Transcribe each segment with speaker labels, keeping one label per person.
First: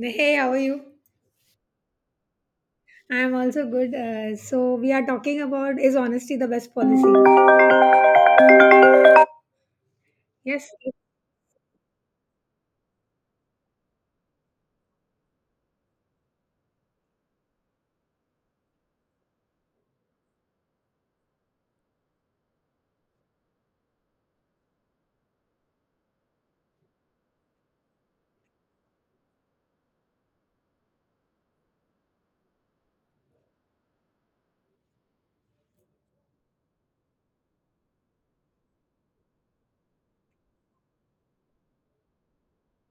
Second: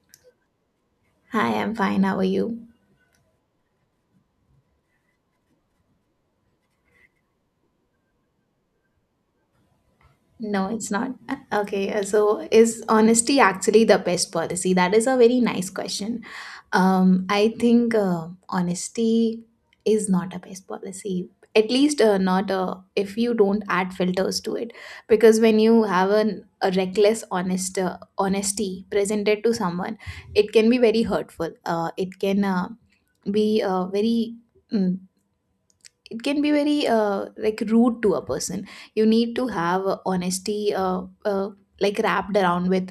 Speaker 1: Hey, how are you?
Speaker 2: Hi, I'm fine. How are you?
Speaker 1: I am also good. So we are talking about, is honesty the best policy?
Speaker 2: No,
Speaker 1: Yes,
Speaker 2: it's not. Okay, so is honesty actually the best policy? That is a very nice question. I think honesty is not a best policy. At least, not if you don't add filters to it. Because when you have a reckless honest honesty presented to someone, it can be very hurtful. It can be very mm, it can be very like rude to a person. You need to have honesty like wrapped around with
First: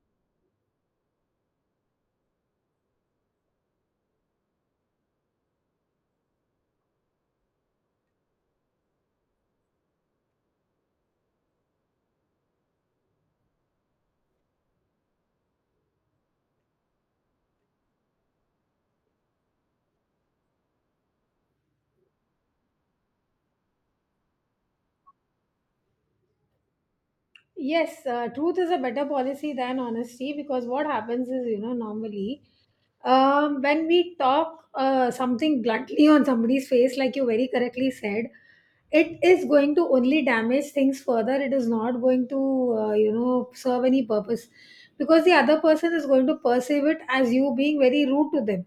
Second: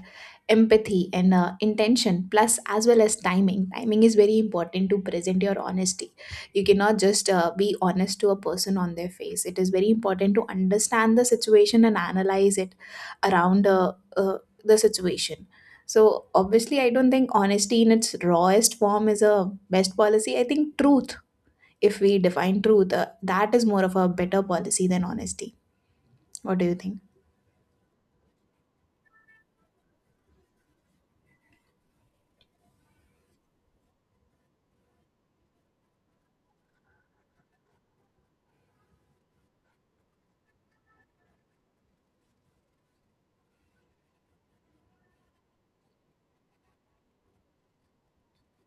Speaker 2: empathy and intention, plus as well as timing. Timing is very important to present your honesty. You cannot just be honest to a person on their face. It is very important to understand the situation and analyze it around uh, the situation. So obviously I don't think honesty in its rawest form is a best policy. I think truth, if we define truth, that is more of a better policy than honesty. What do you think?
Speaker 1: yes. Truth is a better policy than honesty because what happens is, you know, normally, when we talk something bluntly on somebody's face, like you very correctly said, it is going to only damage things further. It is not going to, you know, serve any purpose, because the other person is going to perceive it as you being very rude to them.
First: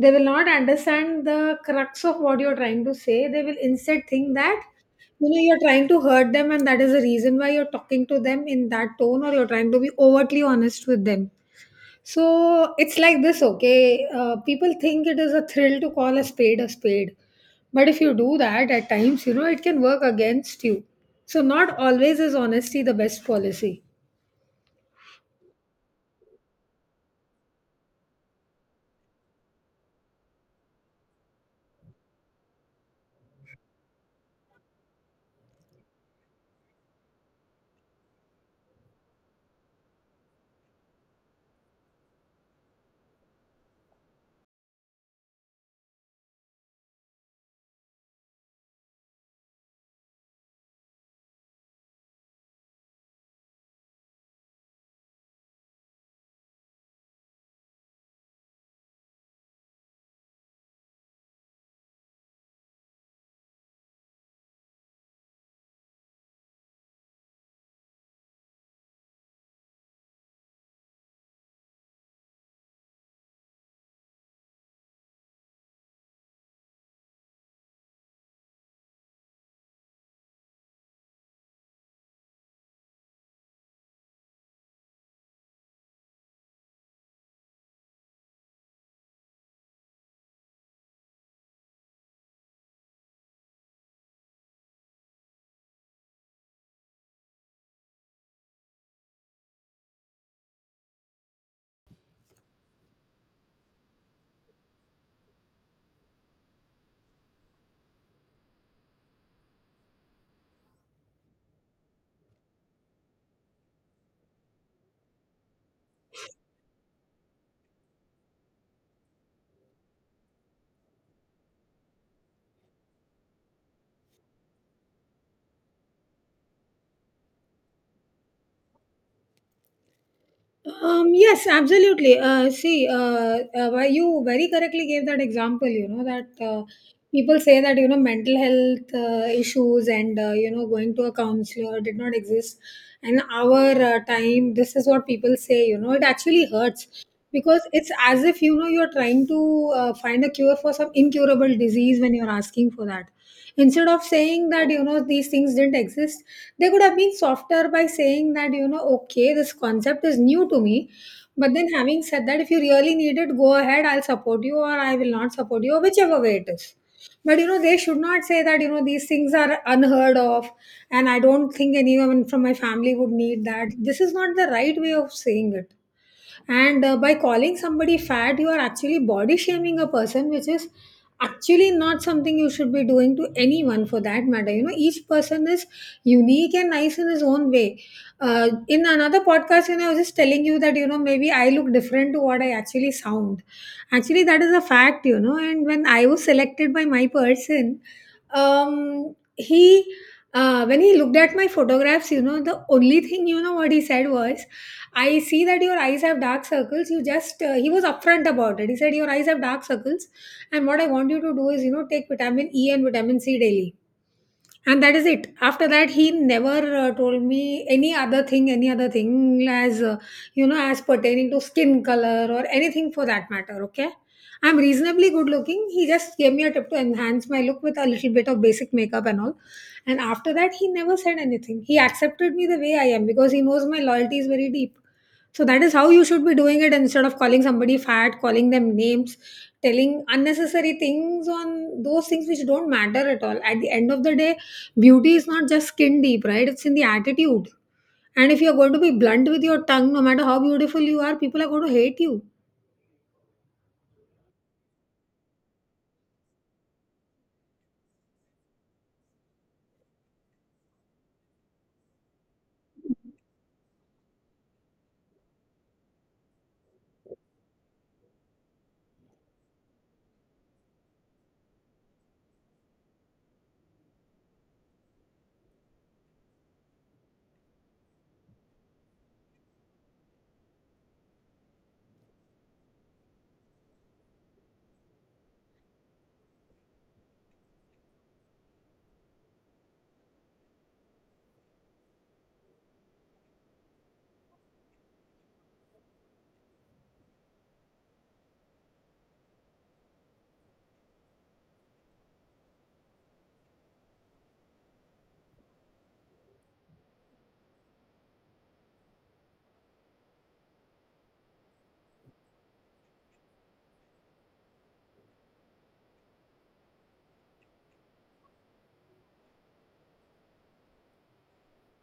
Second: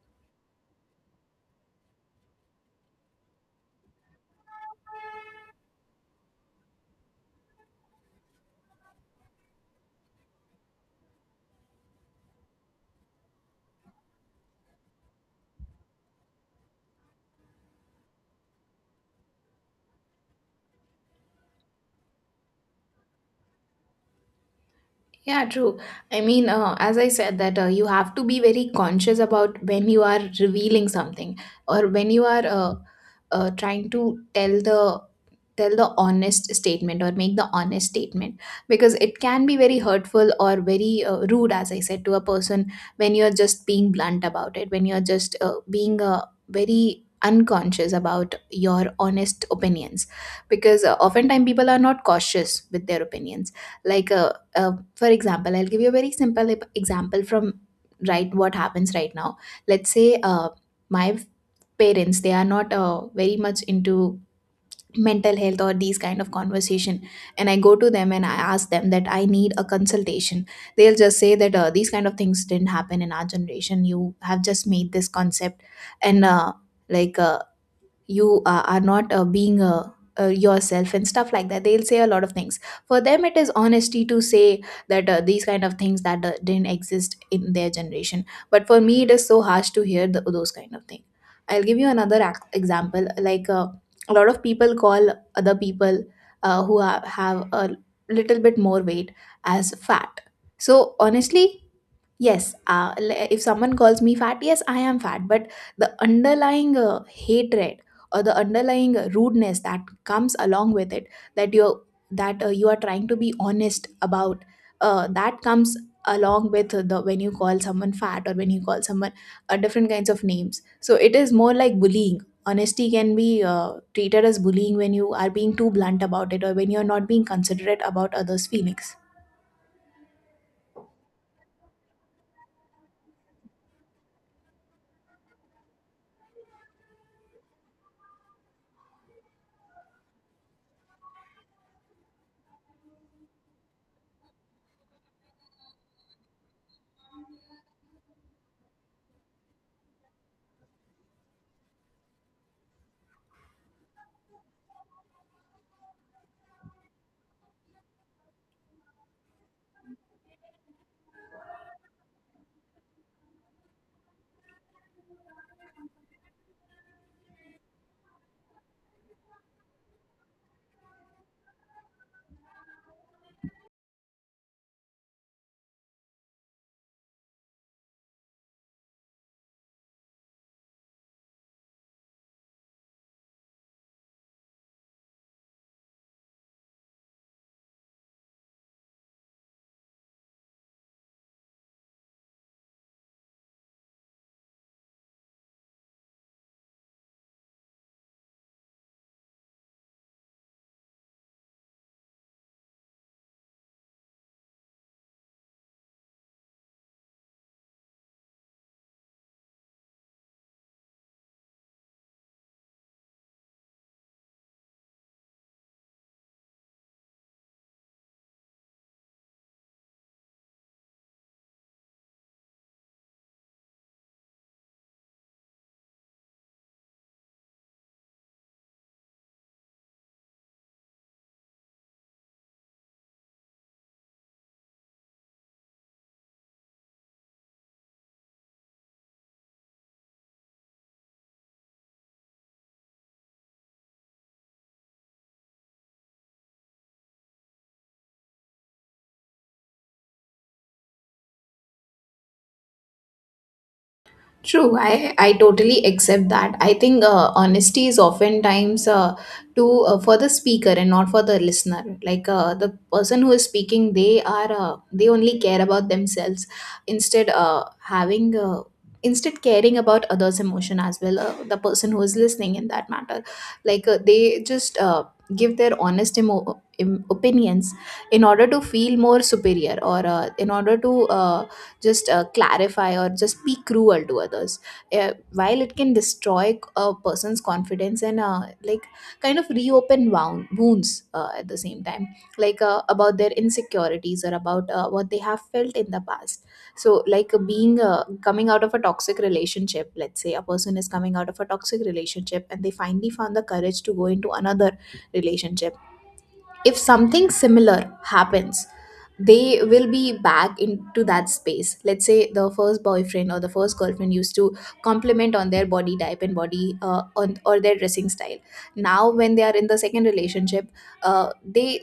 Speaker 1: They will not understand the crux of what you're trying to say. They will instead think that, you know, you're trying to hurt them, and that is the reason why you're talking to them in that tone, or you're trying to be overtly honest with them. So it's like this, okay? People think it is a thrill to call a spade a spade. But if you do that at times, you know, it can work against you. So not always is honesty the best policy.
Speaker 2: Yeah, true. I mean, as I said, that you have to be very conscious about when you are revealing something, or when you are trying to tell the honest statement or make the honest statement, because it can be very hurtful or very rude, as I said, to a person when you're just being blunt about it, when you're just being very unconscious about your honest opinions, because oftentimes people are not cautious with their opinions, like for example, I'll give you a very simple example from right what happens right now. Let's say my parents, they are not very much into mental health or these kind of conversation, and I go to them and I ask them that I need a consultation. They'll just say that these kind of things didn't happen in our generation, you have just made this concept, and like uh, you are not being yourself and stuff like that. They'll say a lot of things. For them it is honesty to say that these kind of things that didn't exist in their generation, but for me it is so harsh to hear th those kind of thing. I'll give you another example, like a lot of people call other people who have a little bit more weight as fat. So honestly, yes, if someone calls me fat, yes, I am fat. But the underlying hatred or the underlying rudeness that comes along with it, that you that you are trying to be honest about, that comes along with the when you call someone fat or when you call someone different kinds of names. So it is more like bullying. Honesty can be treated as bullying when you are being too blunt about it or when you are not being considerate about others' feelings.
Speaker 1: Yes, absolutely. See, why you very correctly gave that example, you know, that people say that, you know, mental health issues and, you know, going to a counselor did not exist. And our time, this is what people say, you know. It actually hurts because it's as if, you know, you're trying to find a cure for some incurable disease when you're asking for that, instead of saying that, you know, these things didn't exist. They could have been softer by saying that, you know, okay, this concept is new to me, but then, having said that, if you really need it, go ahead, I'll support you, or I will not support you, or whichever way it is. But, you know, they should not say that, you know, these things are unheard of. And I don't think anyone from my family would need that. This is not the right way of saying it. And by calling somebody fat, you are actually body shaming a person, which is actually not something you should be doing to anyone, for that matter. You know, each person is unique and nice in his own way. Uh, in another podcast, you know, I was just telling you that, you know, maybe I look different to what I actually sound. Actually, that is a fact, you know. And when I was selected by my person, he, when he looked at my photographs, you know, the only thing, you know, what he said was, I see that your eyes have dark circles. You just, he was upfront about it. He said, Your eyes have dark circles. And what I want you to do is, you know, take vitamin E and vitamin C daily. And that is it. After that, he never told me any other thing, any other thing, as, you know, as pertaining to skin color or anything for that matter. Okay. I'm reasonably good looking. He just gave me a tip to enhance my look with a little bit of basic makeup and all. And after that, he never said anything. He accepted me the way I am because he knows my loyalty is very deep. So that is how you should be doing it, instead of calling somebody fat, calling them names, telling unnecessary things on those things which don't matter at all. At the end of the day, beauty is not just skin deep, right? It's in the attitude. And if you're going to be blunt with your tongue, no matter how beautiful you are, people are going to hate you.
Speaker 2: True, I totally accept that. I think honesty is oftentimes to for the speaker and not for the listener. Like the person who is speaking, they only care about themselves instead having instead caring about others' emotion as well. The person who is listening in that matter, like they just give their opinions in order to feel more superior, or in order to just clarify or just be cruel to others, uh, while it can destroy a person's confidence and like kind of reopen wounds at the same time, like about their insecurities or about what they have felt in the past. So like being coming out of a toxic relationship, let's say a person is coming out of a toxic relationship and they finally found the courage to go into another relationship. If something similar happens, they will be back into that space. Let's say the first boyfriend or the first girlfriend used to compliment on their body type and body on or their dressing style. Now when they are in the second relationship, they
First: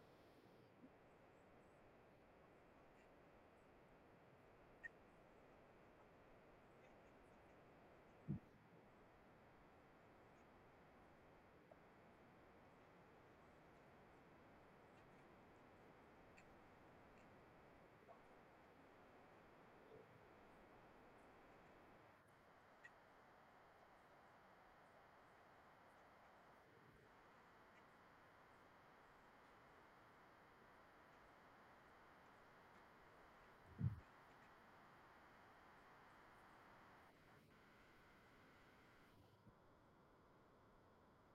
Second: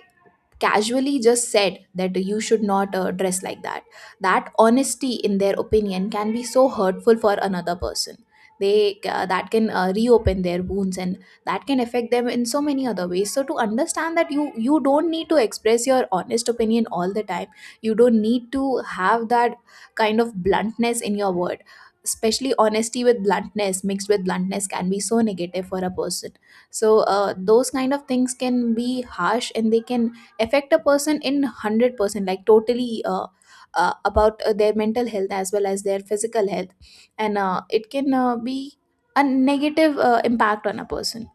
Speaker 2: casually just said that you should not dress like that. That honesty in their opinion can be so hurtful for another person. They That can reopen their wounds, and that can affect them in so many other ways. So to understand that, you don't need to express your honest opinion all the time. You don't need to have that kind of bluntness in your word. Especially honesty with bluntness mixed with bluntness can be so negative for a person. So those kind of things can be harsh, and they can affect a person in 100%, like totally about their mental health as well as their physical health. And it can be a negative impact on a person.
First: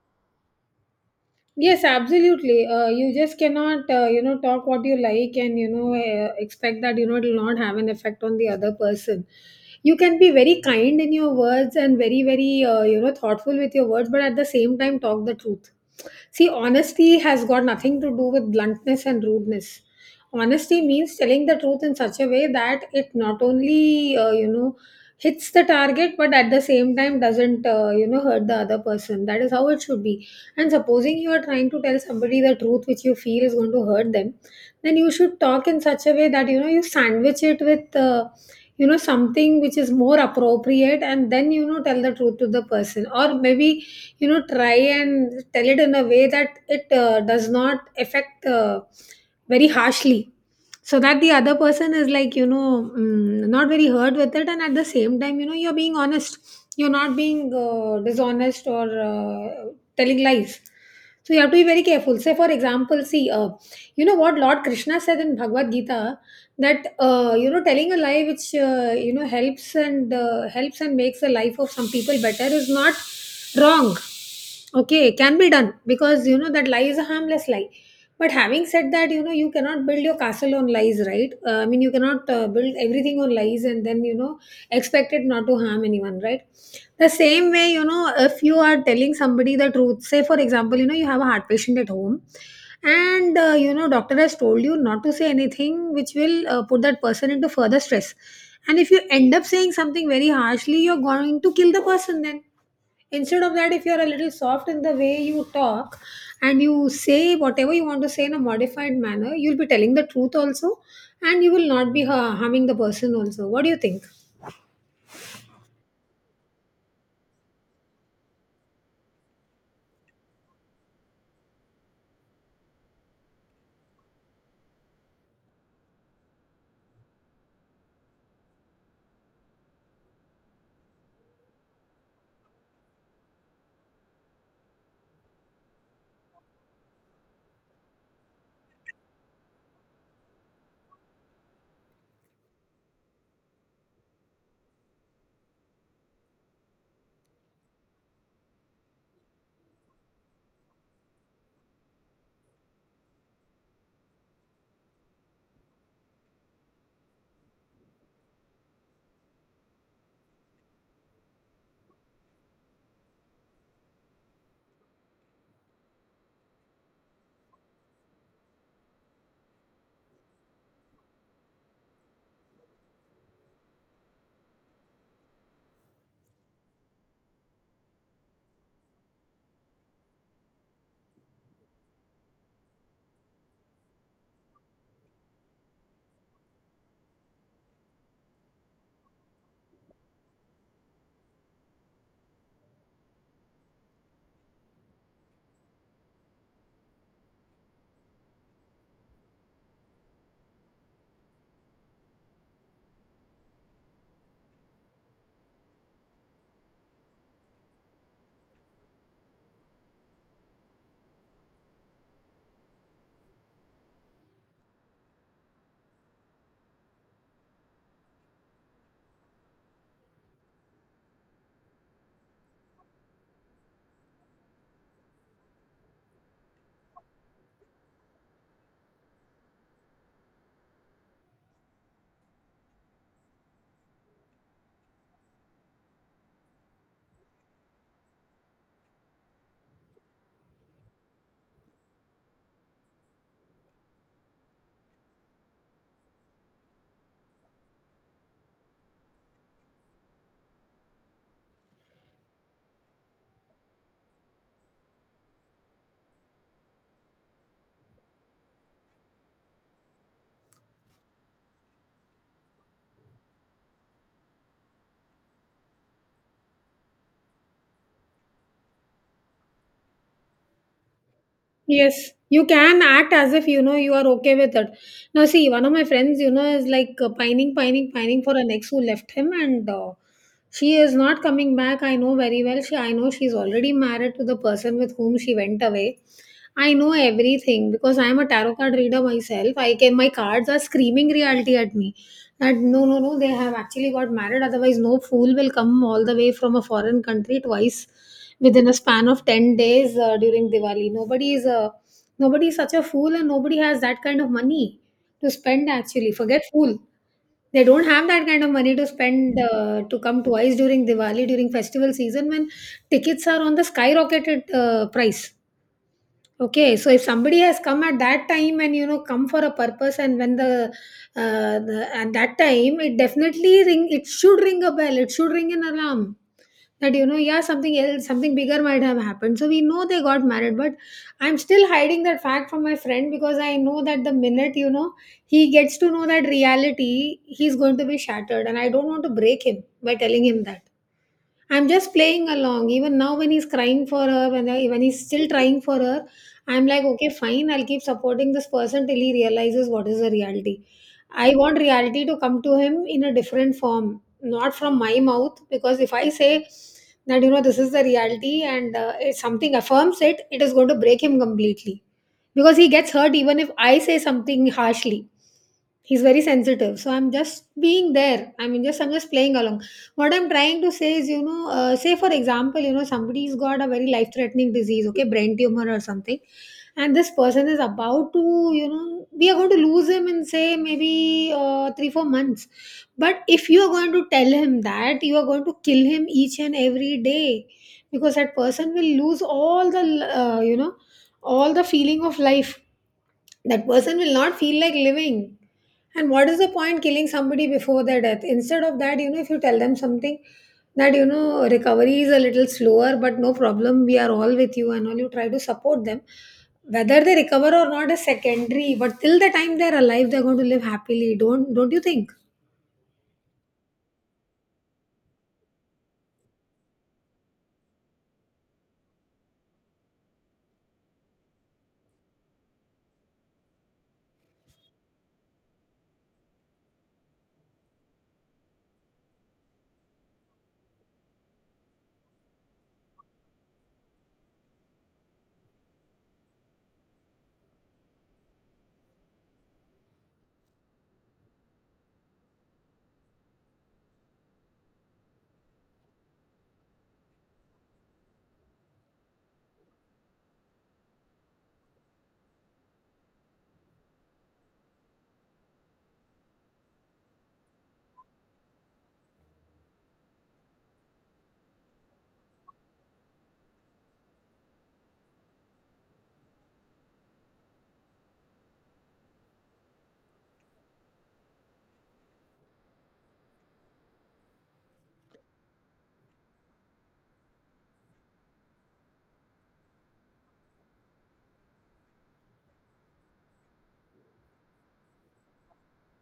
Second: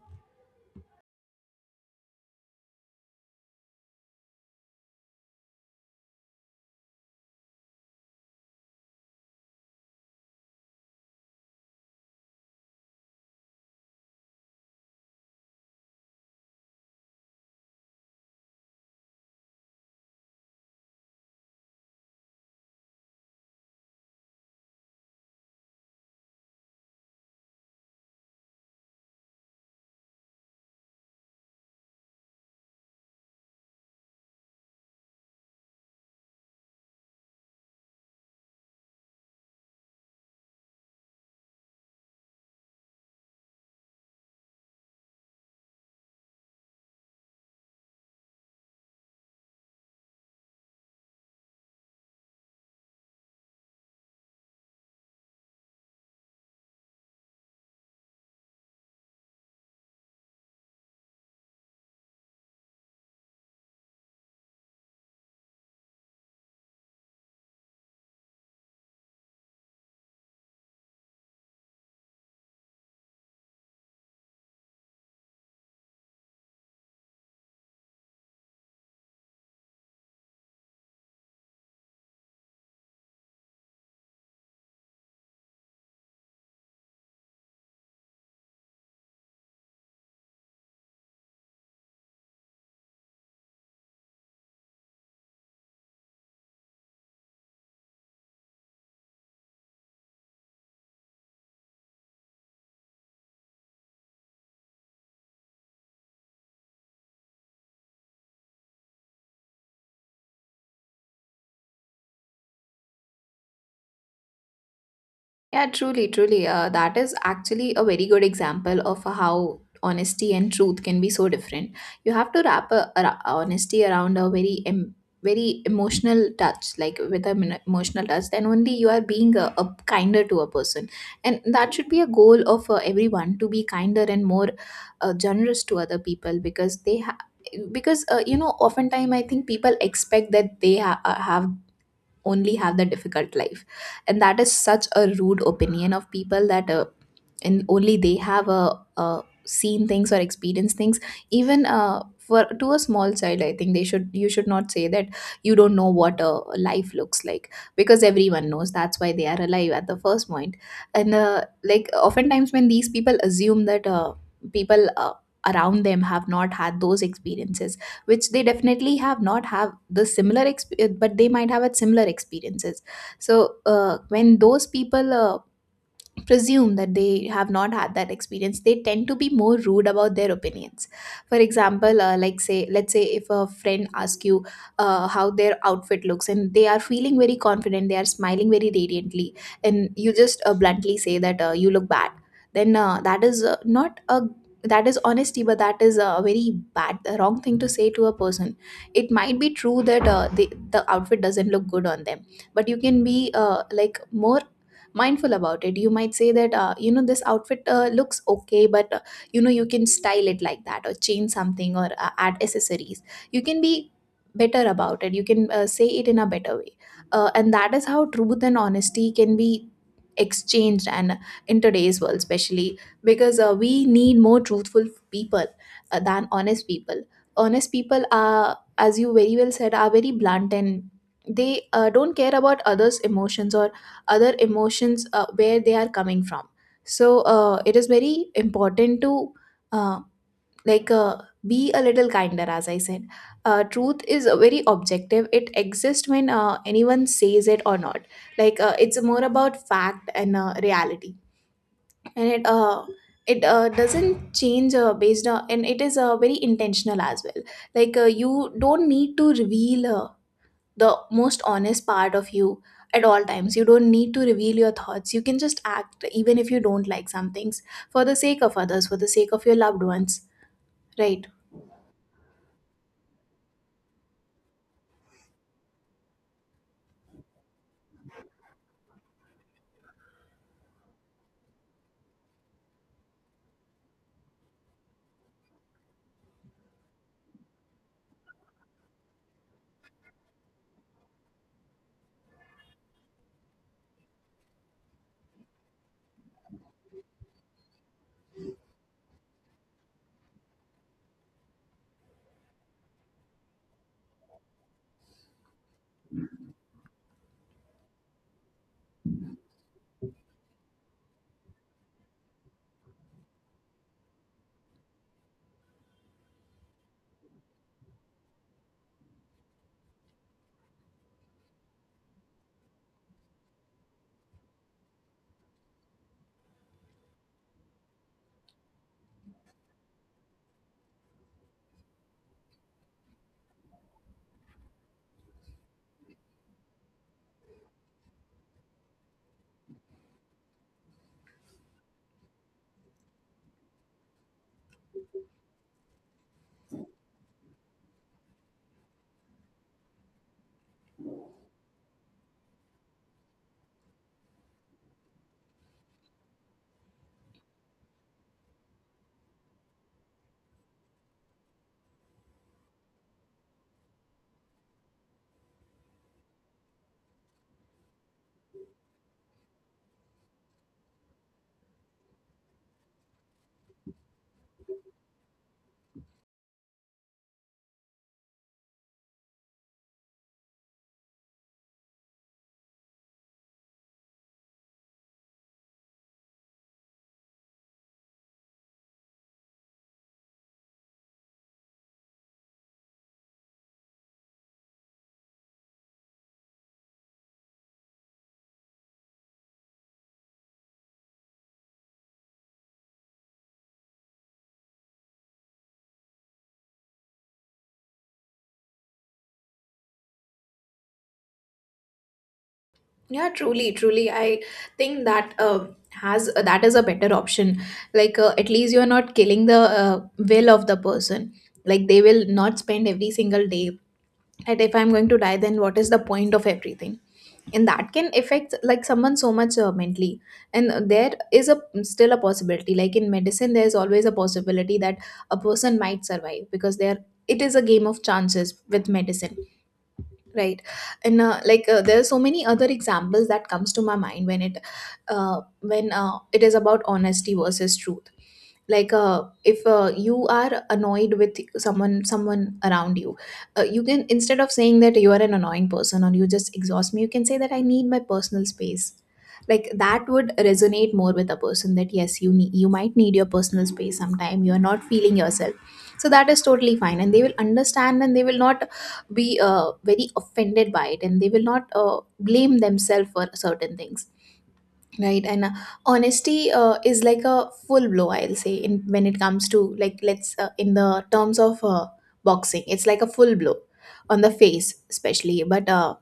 Speaker 1: Yes, absolutely. You just cannot, you know, talk what you like and, you know, expect that, you know, it will not have an effect on the other person. You can be very kind in your words and very, very, you know, thoughtful with your words, but at the same time, talk the truth. See, honesty has got nothing to do with bluntness and rudeness. Honesty means telling the truth in such a way that it not only, you know, hits the target, but at the same time doesn't, you know, hurt the other person. That is how it should be. And supposing you are trying to tell somebody the truth which you feel is going to hurt them, then you should talk in such a way that, you know, you sandwich it with you know, something which is more appropriate, and then, you know, tell the truth to the person. Or maybe, you know, try and tell it in a way that it does not affect very harshly, so that the other person is, like, you know, mm, not very hurt with it, and at the same time, you know, you're being honest. You're not being dishonest or uh, telling lies. So you have to be very careful. Say, for example, see, you know what Lord Krishna said in Bhagavad Gita, that you know, telling a lie which, you know, helps and makes the life of some people better, is not wrong. Okay, can be done, because you know that lie is a harmless lie. But having said that, you know, you cannot build your castle on lies, right? Uh, I mean, you cannot build everything on lies and then, you know, expect it not to harm anyone, right? The same way, you know, if you are telling somebody the truth, say, for example, you know, you have a heart patient at home, and you know, doctor has told you not to say anything which will put that person into further stress, and if you end up saying something very harshly, you're going to kill the person. Then, instead of that, if you're a little soft in the way you talk, and you say whatever you want to say in a modified manner, you'll be telling the truth also, and you will not be harming the person also. What do you think?
Speaker 2: Yeah, truly, truly. That is actually a very good example of how honesty and truth can be so different. You have to wrap honesty around a very emotional touch, like with an emotional touch, then only you are being a kinder to a person, and that should be a goal of everyone, to be kinder and more generous to other people, because because you know oftentimes I think people expect that have only have the difficult life, and that is such a rude opinion of people, that and only they have seen things or experienced things. Even for to a small child, I think they should you should not say that you don't know what a life looks like, because everyone knows, that's why they are alive at the first point. And oftentimes when these people assume that people around them have not had those experiences, which they definitely have not have the similar exp- but they might have had similar experiences. So when those people presume that they have not had that experience, they tend to be more rude about their opinions. For example, like say let's say if a friend asks you how their outfit looks, and they are feeling very confident, they are smiling very radiantly, and you just bluntly say that you look bad, then that is not a that is honesty, but that is a very bad the wrong thing to say to a person. It might be true that the outfit doesn't look good on them, but you can be like more mindful about it. You might say that you know, this outfit looks okay, but you know, you can style it like that, or change something, or add accessories. You can be better about it, you can say it in a better way. And that is how truth and honesty can be exchanged. And in today's world especially, because we need more truthful people than honest people. Honest people are, as you very well said, are very blunt, and they don't care about other emotions, where they are coming from. So it is very important to uh, like uh, be a little kinder, as I said. Truth is very objective, it exists when anyone says it or not. Like it's more about fact and reality, and it it doesn't change based on, and it is very intentional as well. Like you don't need to reveal the most honest part of you at all times. You don't need to reveal your thoughts. You can just act even if you don't like some things, for the sake of others, for the sake of your loved ones, right?
Speaker 1: Yes, you can act as if, you know, you are okay with it. Now, see, one of my friends, you know, is like, pining for an ex who left him, and she is not coming back. I know very well. I know she's already married to the person with whom she went away. I know everything because I am a tarot card reader myself. My cards are screaming reality at me. And no, no, no, they have actually got married. Otherwise, no fool will come all the way from a foreign country twice within a span of 10 days during Diwali. Nobody is such a fool, and nobody has that kind of money to spend, actually. Forget fool. They don't have that kind of money to spend to come twice during Diwali, during festival season, when tickets are on the skyrocketed price. Okay, so if somebody has come at that time and, you know, come for a purpose, and when the at that time, it should ring a bell, it should ring an alarm that, you know, yeah, something else, something bigger might have happened. So we know they got married, but I'm still hiding that fact from my friend because I know that the minute, you know, he gets to know that reality, he's going to be shattered, and I don't want to break him by telling him that. I'm just playing along. Even now, when he's crying for her, when he's still trying for her, I'm like, okay, fine. I'll keep supporting this person till he realizes what is the reality. I want reality to come to him in a different form, not from my mouth. Because if I say that, you know, this is the reality, and it's something affirms it, it is going to break him completely because he gets hurt even if I say something harshly. He's very sensitive, so I'm just being there. I mean, just I'm just playing along. What I'm trying to say is, you know, say, for example, you know, somebody's got a very life-threatening disease, okay, brain tumor or something, and this person is about to, you know, we are going to lose him in, say, maybe 3, 4 months. But if you are going to tell him that, you are going to kill him each and every day, because that person will lose all the, you know, all the feeling of life. That person will not feel like living. And what is the point killing somebody before their death? Instead of that, you know, if you tell them something that, you know, recovery is a little slower, but no problem, we are all with you and all, you try to support them. Whether they recover or not is secondary, but till the time they're alive, they're going to live happily. Don't you think?
Speaker 2: Yeah, truly, truly. I think that has that is a better option. Like at least you're not killing the will of the person. Like they will not spend every single day that if I'm going to die, then what is the point of everything, and that can affect like someone so much mentally. And there is a still a possibility, like in medicine there's always a possibility that a person might survive, because there it is a game of chances with medicine, right? And there are so many other examples that comes to my mind when it is about honesty versus truth. Like if you are annoyed with someone around you, you can, instead of saying that you are an annoying person or you just exhaust me, you can say that I need my personal space. Like that would resonate more with a person, that yes, you might need your personal space sometime, you are not feeling yourself, so that is totally fine. And they will understand, and they will not be very offended by it, and they will not blame themselves for certain things, right? and honesty is like a full blow, I'll say, in when it comes to, like, let's in the terms of boxing, it's like a full blow on the face especially. But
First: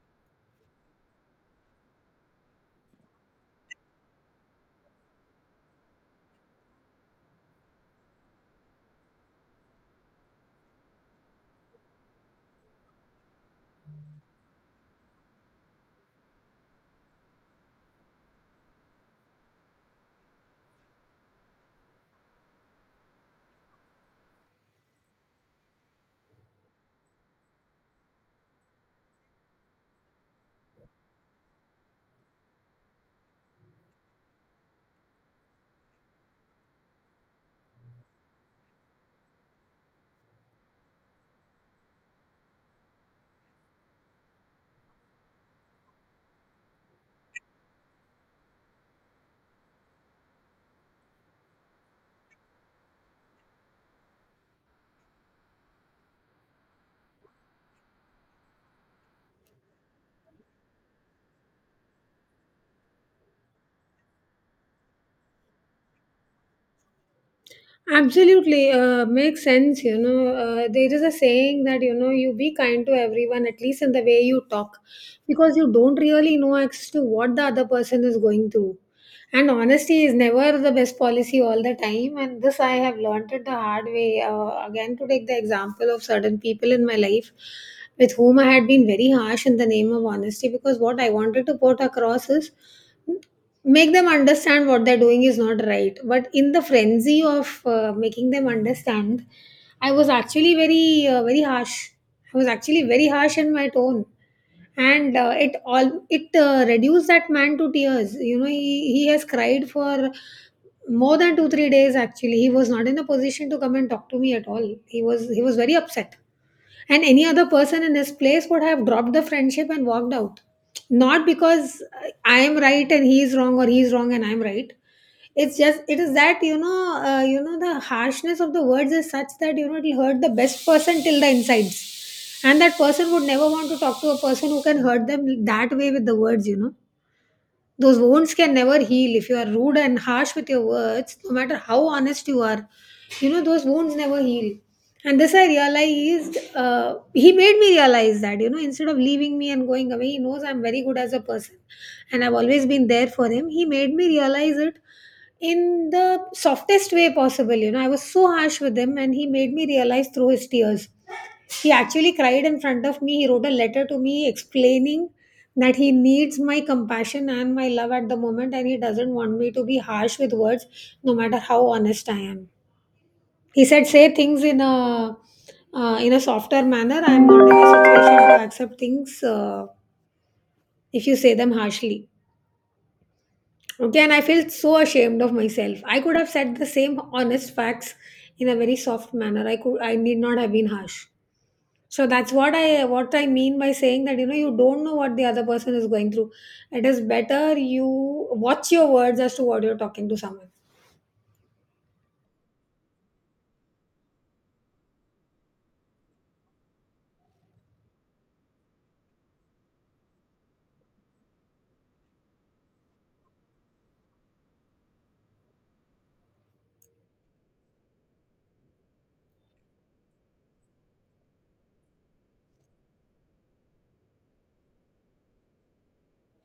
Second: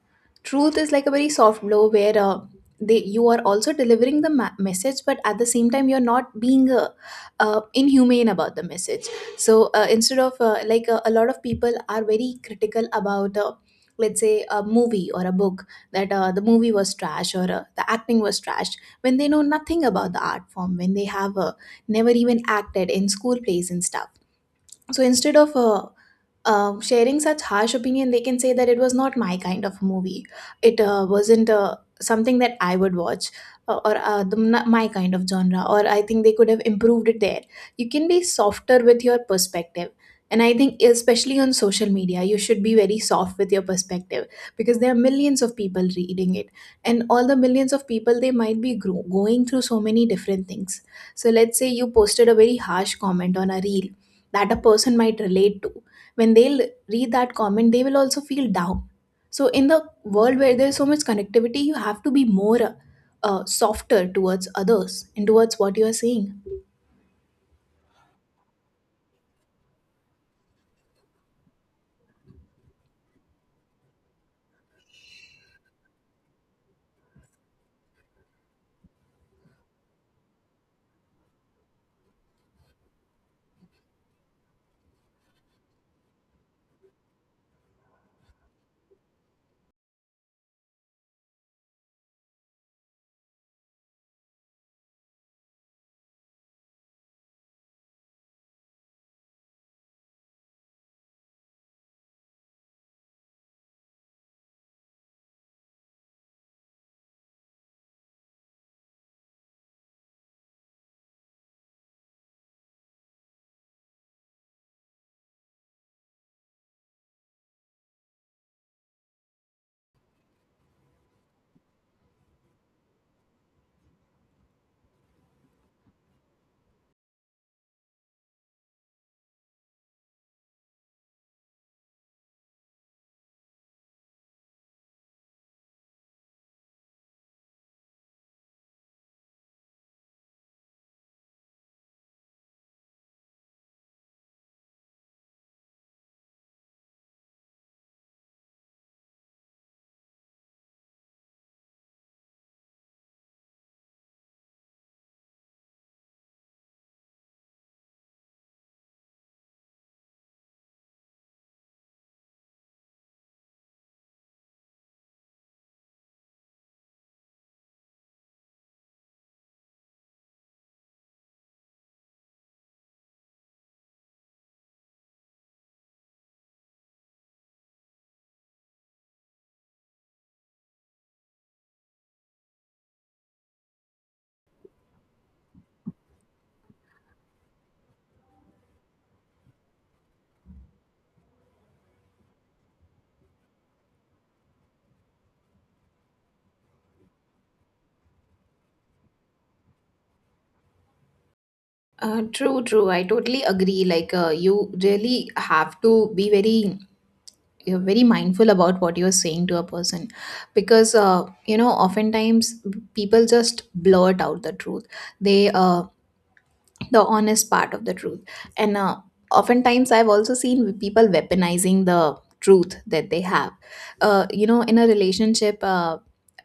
Speaker 2: truth is like a very soft blow, where they you are also delivering the message, but at the same time you're not being inhumane about the message. So instead of like a lot of people are very critical about let's say a movie or a book, that the movie was trash or the acting was trash, when they know nothing about the art form, when they have never even acted in school plays and stuff. So instead of sharing such harsh opinion, they can say that it was not my kind of movie, it wasn't something that I would watch. Or the, my kind of genre, or I think they could have improved it there. You can be softer with your perspective. And I think especially on social media you should be very soft with your perspective, because there are millions of people reading it, and all the millions of people, they might be going through so many different things. So let's say you posted a very harsh comment on a reel that a person might relate to. When they'll read that comment, they will also feel down. So in the world where there's so much connectivity, you have to be more softer towards others and towards what you are saying.
Speaker 1: Absolutely, makes sense. You know, there is a saying that, you know, you be kind to everyone, at least in the way you talk, because you don't really know as to what the other person is going through. And honesty is never the best policy all the time. And this I have learned it the hard way. Again, to take the example of certain people in my life with whom I had been very harsh in the name of honesty, because what I wanted to put across is make them understand what they're doing is not right, but in the frenzy of making them understand, I was actually very harsh. I was actually very harsh in my tone. And it all it reduced that man to tears. You know, he has cried for more than 2 3 days. Actually, he was not in a position to come and talk to me at all. He was very upset, and any other person in his place would have dropped the friendship and walked out. Not because I am right and he is wrong, or he is wrong and I am right. It's just, it is that, you know, you know, the harshness of the words is such that, you know, it'll hurt the best person till the insides. And that person would never want to talk to a person who can hurt them that way with the words. You know, those wounds can never heal if you are rude and harsh with your words, no matter how honest you are. You know, those wounds never heal. And this I realized, he made me realize that, you know, instead of leaving me and going away, he knows I'm very good as a person and I've always been there for him. He made me realize it in the softest way possible. You know, I was so harsh with him, and he made me realize through his tears. He actually cried in front of me. He wrote a letter to me explaining that he needs my compassion and my love at the moment, and he doesn't want me to be harsh with words no matter how honest I am. He said, say things in a softer manner. I'm not in a situation to accept things if you say them harshly. Okay, and I feel so ashamed of myself. I could have said the same honest facts in a very soft manner. I need not have been harsh. So that's what I mean by saying that, you know, you don't know what the other person is going through. It is better you watch your words as to what you're talking to someone.
Speaker 2: True, true. I totally agree. Like, you really have to be very, you're very mindful about what you're saying to a person, because you know, oftentimes people just blurt out the truth. They um the honest part of the truth. And oftentimes I've also seen people weaponizing the truth that they have. You know, in a relationship,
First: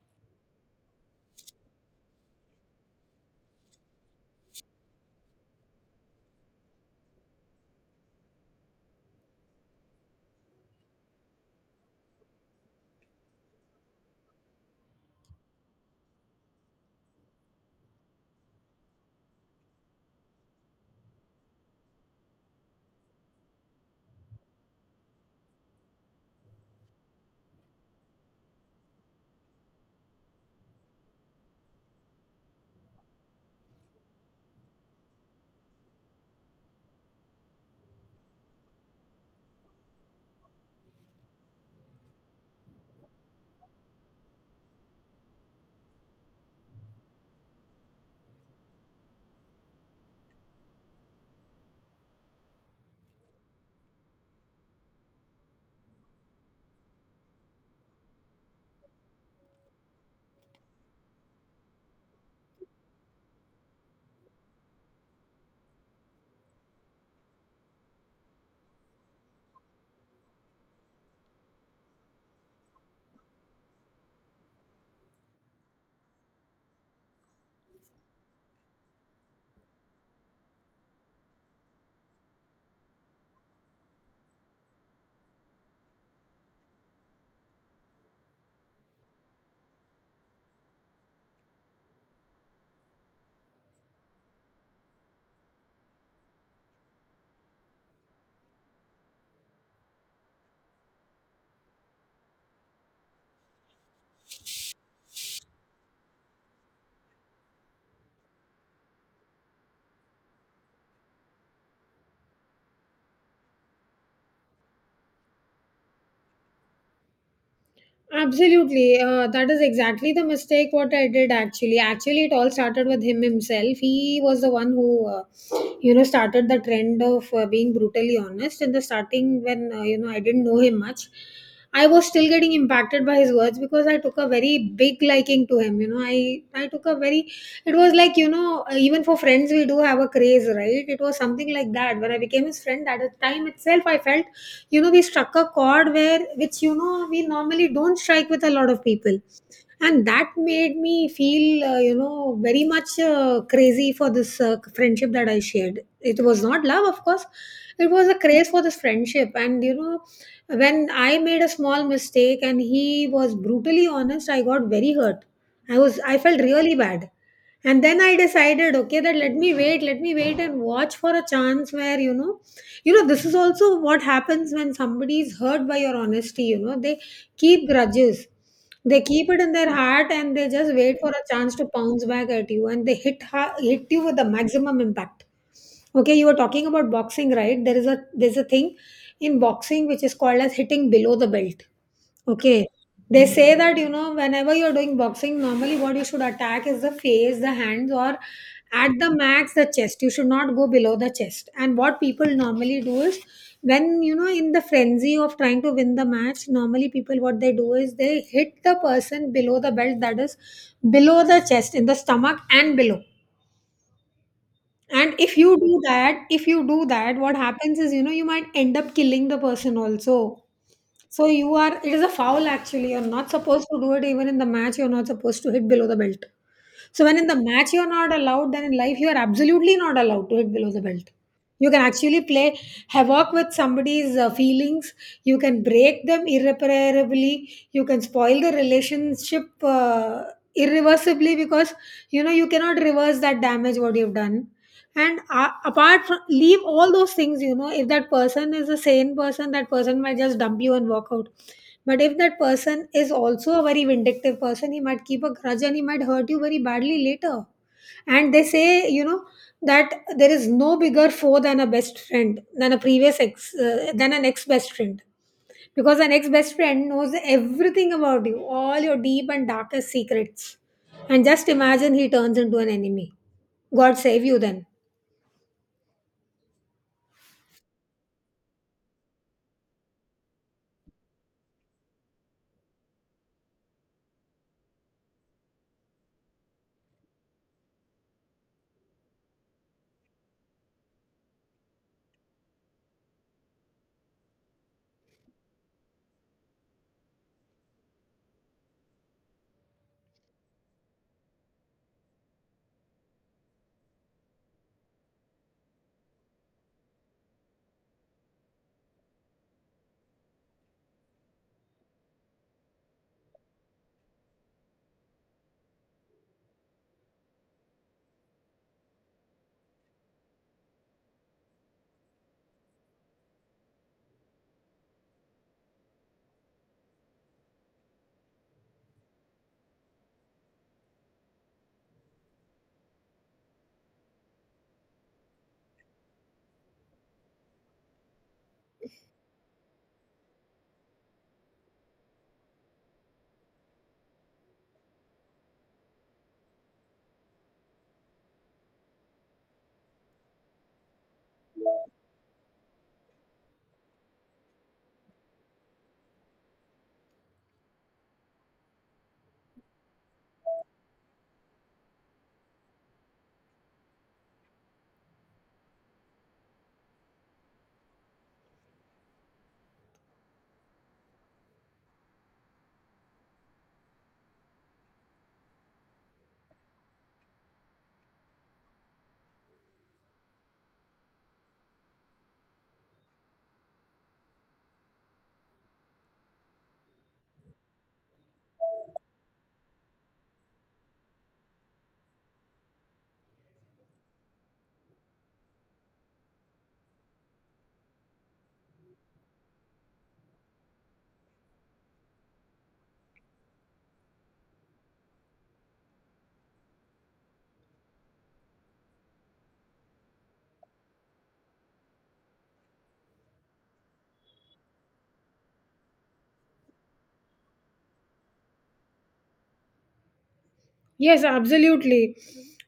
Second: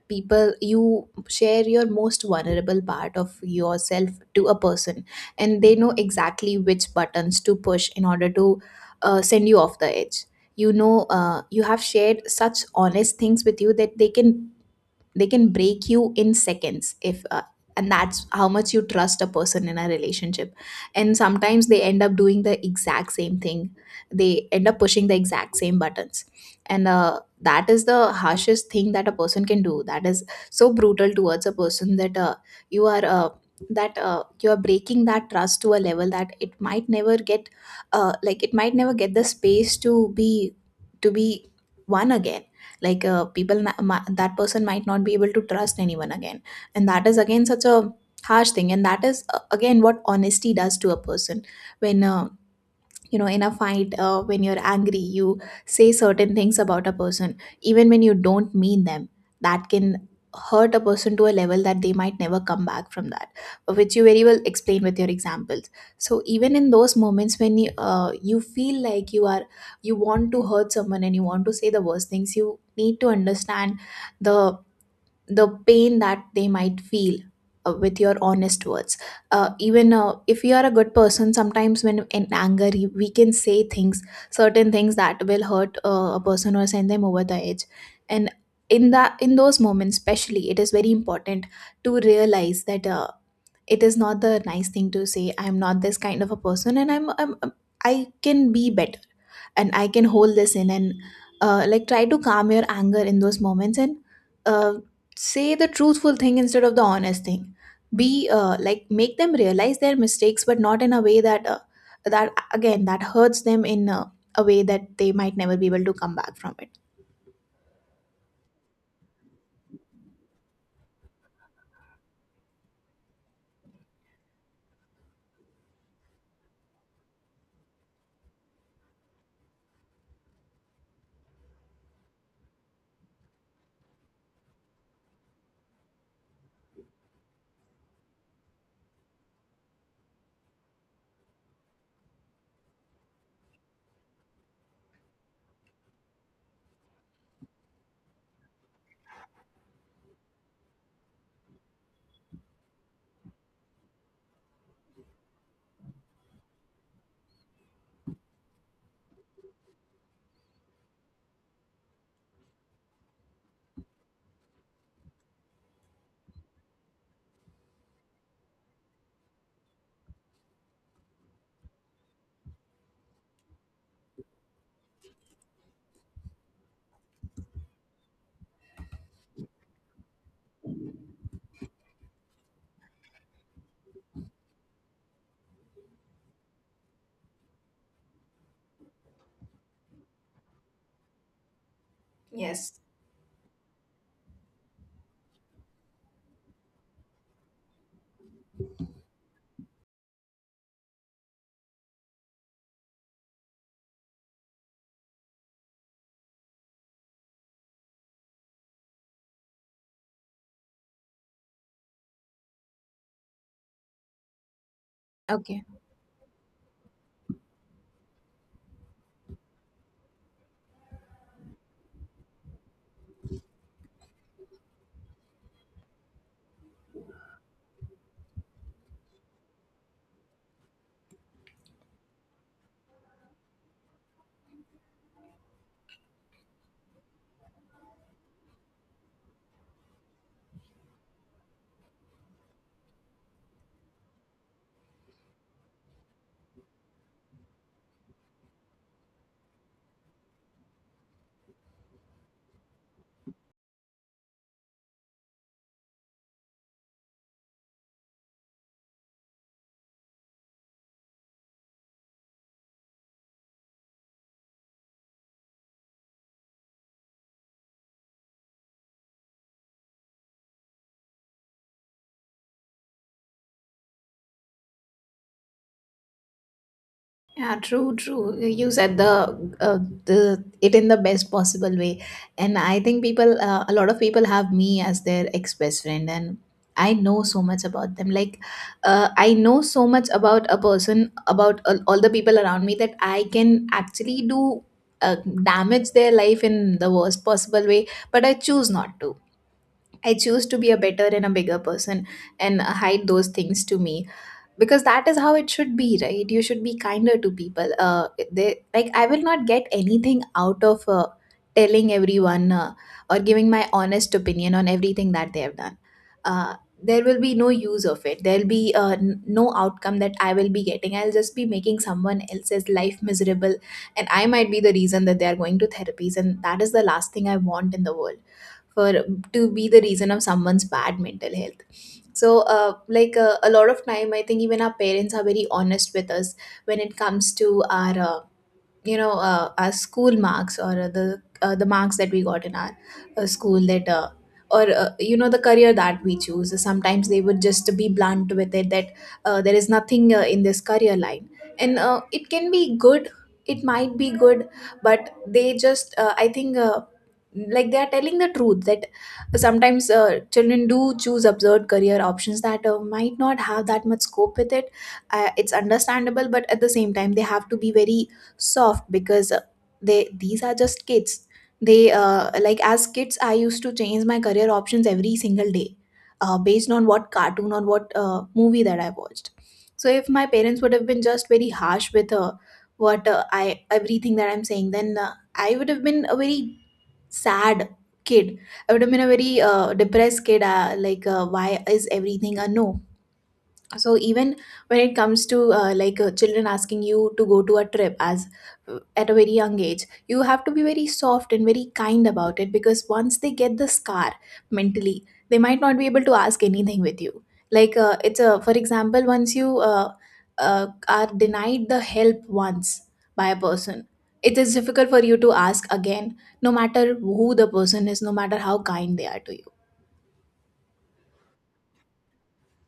Speaker 2: people you share your most vulnerable part of yourself to a person, and they know exactly which buttons to push in order to send you off the edge. You know, you have shared such honest things with you that they can, they can break you in seconds, if and that's how much you trust a person in a relationship. And sometimes they end up doing the exact same thing, they end up pushing the exact same buttons. And that is the harshest thing that a person can do, that is so brutal towards a person, that you are uh,, that you are breaking that trust to a level that it might never get, like it might never get the space to be, to be one again. Like people that person might not be able to trust anyone again. And that is again such a harsh thing, and that is again what honesty does to a person. When you know, in a fight, when you're angry, you say certain things about a person even when you don't mean them, that can hurt a person to a level that they might never come back from that, which you very well explain with your examples. So even in those moments when you feel like you are, you want to hurt someone and you want to say the worst things, you need to understand the the pain that they might feel with your honest words. Even if you are a good person, sometimes when in anger we can say things, certain things that will hurt a person or send them over the edge. And in that, in those moments especially, it is very important to realize that it is not the nice thing to say. I'm not this kind of a person, and I'm I can be better, and I can hold this in, and like try to calm your anger in those moments, and uh, say the truthful thing instead of the honest thing. Be like, make them realize their mistakes, but not in a way that again that hurts them in a way that they might never be able to come back from it.
Speaker 1: Absolutely. That is exactly the mistake what I did. Actually. Actually, it all started with him himself. He was the one who, you know, started the trend of being brutally honest. In the starting, when, you know, I didn't know him much, I was still getting impacted by his words because I took a very big liking to him. You know, I took a very, it was like, you know, even for friends, we do have a craze, right? It was something like that. When I became his friend, at a time itself, I felt, you know, we struck a chord where which, you know, we normally don't strike with a lot of people. And that made me feel, you know, very much crazy for this friendship that I shared. It was not love, of course. It was a craze for this friendship. And, you know, when I made a small mistake and he was brutally honest, I got very hurt. I felt really bad. And then I decided, okay, that let me wait and watch for a chance where, you know, this is also what happens when somebody is hurt by your honesty. You know, they keep grudges. They keep it in their heart and they just wait for a chance to pounce back at you, and they hit you with the maximum impact. Okay, you were talking about boxing, right? There's a thing in boxing which is called as hitting below the belt. Okay.
Speaker 2: Yes.
Speaker 1: They say that, you know, whenever you're doing boxing, normally what you should attack is the face, the hands, or at the max the chest. You should not go below the chest. And what people normally do is, when, you know, in the frenzy of trying to win the match, normally people what they do is they hit the person below the belt, that is below the chest, in the stomach and below. And
Speaker 2: Okay.
Speaker 1: if you do that, what happens is, you know, you might end up killing the person also. So you are, it is a foul, actually. You're not supposed to do it. Even in the match you're not supposed to hit below the belt. So when in the match you're not allowed, then in life you are absolutely not allowed to hit below the belt. You can actually play havoc with somebody's feelings. You can break them irreparably. You can spoil the relationship irreversibly, because, you know, you cannot reverse that damage what you've done. And apart from, leave all those things, you know, if that person is a sane person, that person might just dump you and walk out. But if that person is also a very vindictive person, he might keep a grudge and he might hurt you very badly later. And they say, you know, that there is no bigger foe than a best friend, than a previous ex than an ex best friend. Because an ex best friend knows everything about you, all your deep and darkest secrets. And just imagine he turns into an enemy. God save you then.
Speaker 2: Yeah, true, true. You said uh, the it in the best possible way, and I think a lot of people have me as their ex best friend, and I know so much about them. Like, I know so much about a person, about all the people around me, that I can actually do uh, damage their life in the worst possible way, but I choose not to. I choose to be a better and a bigger person and hide those things to me, because that is how it should be, right? You should be kinder to people. They like I will not get anything out of telling everyone or giving my honest opinion on everything that they have done. uh there will be no use of it. There'll be no outcome that I will be getting. I'll just be making someone else's life miserable, and I might be the reason that they are going to therapies, and that is the last thing I want in the world, for to be the reason of someone's bad mental health. So a lot of time I think even our parents are very honest with us when it comes to our you know our school marks, or the marks that we got in our school, that or you know, the career that we choose. Sometimes they would just be blunt with it, that there is nothing in this career line, and it can be good, it might be good. But they just I think like, they are telling the truth, that sometimes children do choose absurd career options that might not have that much scope with it. It's understandable, but at the same time they have to be very soft, because they these are just kids. They like, as kids I used to change my career options every single day, based on what cartoon or what movie that I watched. So if my parents would have been just very harsh with what I everything that I'm saying, then I would have been a very sad kid. I would have been a very depressed kid. Why is everything a no? So even when it comes to children asking you to go to a trip as at a very young age, you have to be very soft and very kind about it, because once they get the scar mentally, they might not be able to ask anything with you. Like it's a, for example, once you are denied the help once by a person, it is difficult for you to ask again, no matter who the person is, no matter how kind they are to you.
Speaker 1: Yes, absolutely.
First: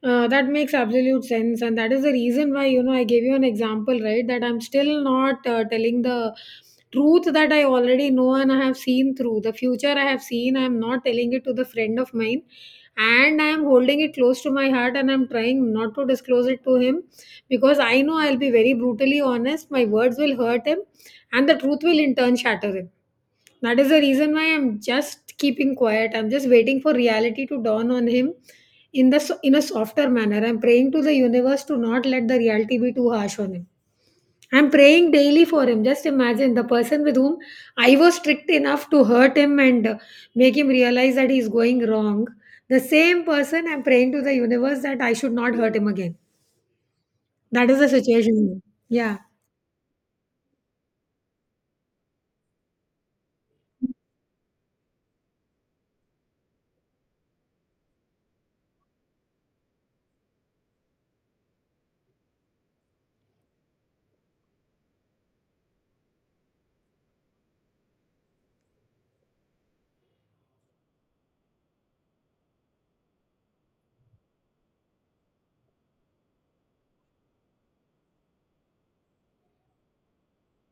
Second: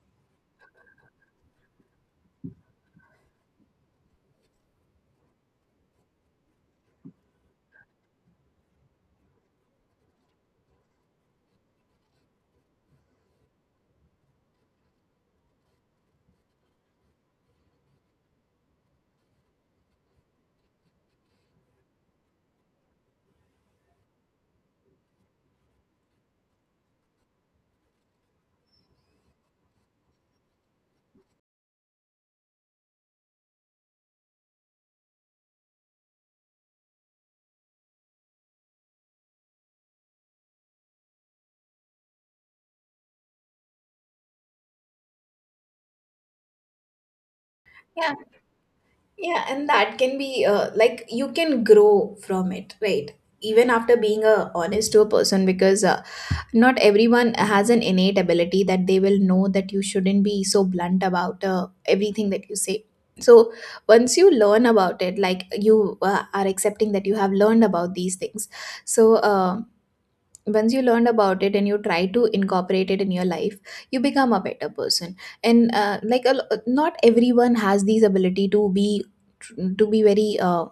Speaker 1: That makes absolute sense, and that is the reason why, you know, I gave you an example, right? That I'm still not telling the truth that I already know and I have seen through the future. I have seen. I'm not telling it to the friend of mine, and I'm holding it close to my heart, and I'm trying not to disclose it to him, because I know I'll be very brutally honest. My words will hurt him, and the truth will in turn shatter him. That is the reason why I'm just keeping quiet. I'm just waiting for reality to dawn on him in the in a softer manner. I'm praying to the universe to not let the reality be too harsh on him. I'm praying daily for him. Just imagine the person with whom I was strict enough to hurt him and make him realize that he's going wrong. The same person I'm praying to the universe that I should not hurt him again. That is the
Speaker 2: Yeah.
Speaker 1: situation. Yeah.
Speaker 2: Yeah, and that can be like, you can grow from it, right? Even after being a honest to a person, because not everyone has an innate ability that they will know that you shouldn't be so blunt about everything that you say. So once you learn about it, like you are accepting that you have learned about these things, so. um once you learn about it and you try to incorporate it in your life, you become a better person. And not everyone has these ability to be, to be very uh,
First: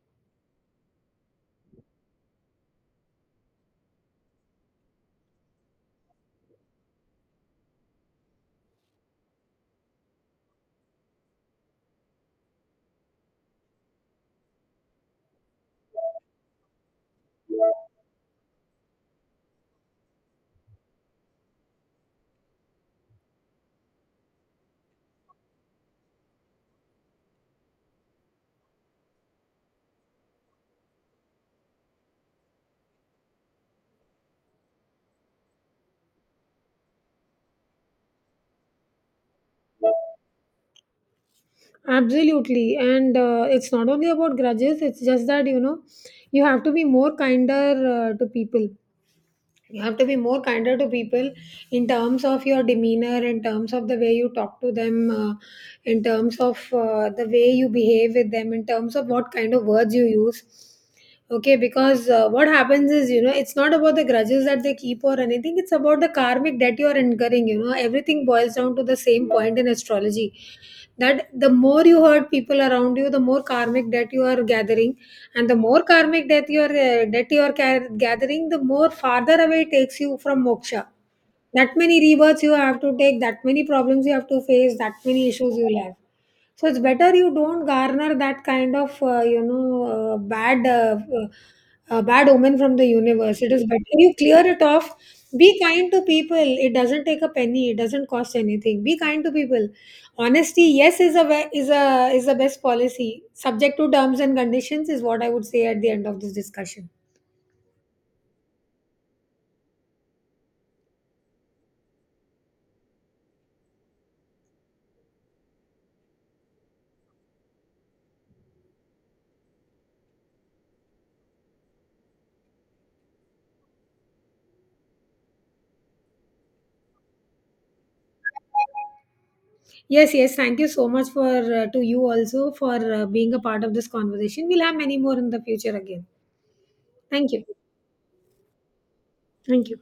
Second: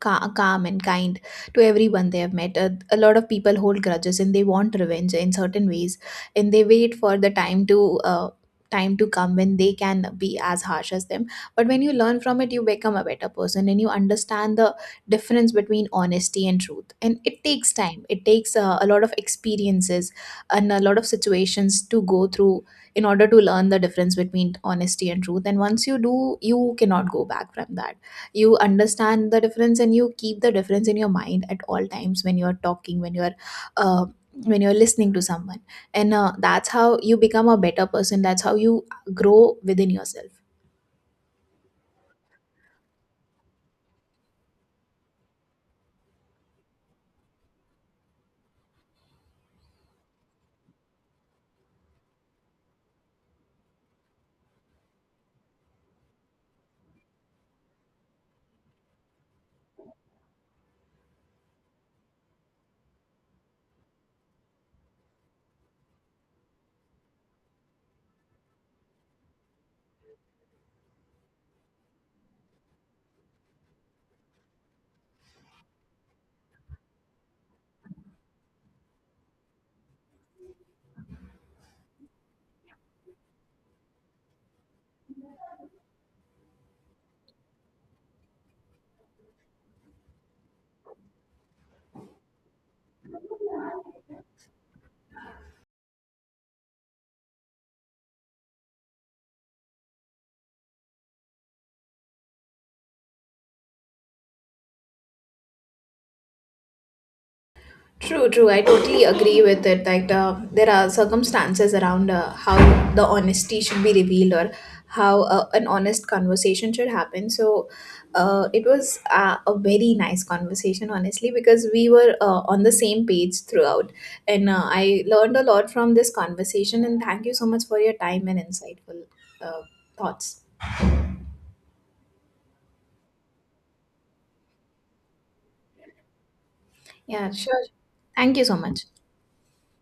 Speaker 2: ca- calm and kind to everyone they have met. A lot of people hold grudges and they want revenge in certain ways, and they wait for the time to come when they can be as harsh as them. But when you learn from it, you become a better person, and you understand the difference between honesty and truth. And it takes time, it takes a lot of experiences and a lot of situations to go through in order to learn the difference between honesty and truth. And once you do, you cannot go back from that. You understand the difference, and you keep the difference in your mind at all times, when you're talking, uh, when you're listening to someone. And that's how you become a better person, that's how you grow within yourself.
Speaker 1: Absolutely. And it's not only about grudges. It's just that, you know, you have to be more kinder to people. You have to be more kinder to people in terms of your demeanor, in terms of the way you talk to them, in terms of the way you behave with them, in terms of what kind of words you use. Okay, because what happens is, you know, it's not about the grudges that they keep or anything. It's about the karmic debt you are incurring. You know, everything boils down to the same point in astrology, that the more you hurt people around you, the more karmic debt you are gathering. And the more karmic debt you are gathering, the more farther away it takes you from moksha. That many rebirths you have to take, that many problems you have to face, that many issues you'll have. So it's better you don't garner that kind of you know, bad omen from the universe. It is better you clear it off. Be kind to people. It doesn't take a penny. It doesn't cost anything. Be kind to people. Honesty, yes, is a ve- is a is the best policy. Subject to terms and conditions is what I would say at the end of this discussion.
Speaker 2: True, true. I totally agree with it. Like there are circumstances around how the honesty should be revealed, or how an honest conversation should happen. So it was a very nice conversation, honestly, because we were on the same page throughout, and I learned a lot from this conversation. And thank you so much for your time and insightful uh,
Speaker 1: Yes, yes.
Speaker 2: thoughts.
Speaker 1: Thank you so much for to you also for being a part of this conversation. We'll have many more in the future again.
Speaker 2: Yeah,
Speaker 1: Thank you.
Speaker 2: sure. Thank you so much.
Speaker 1: Thank you.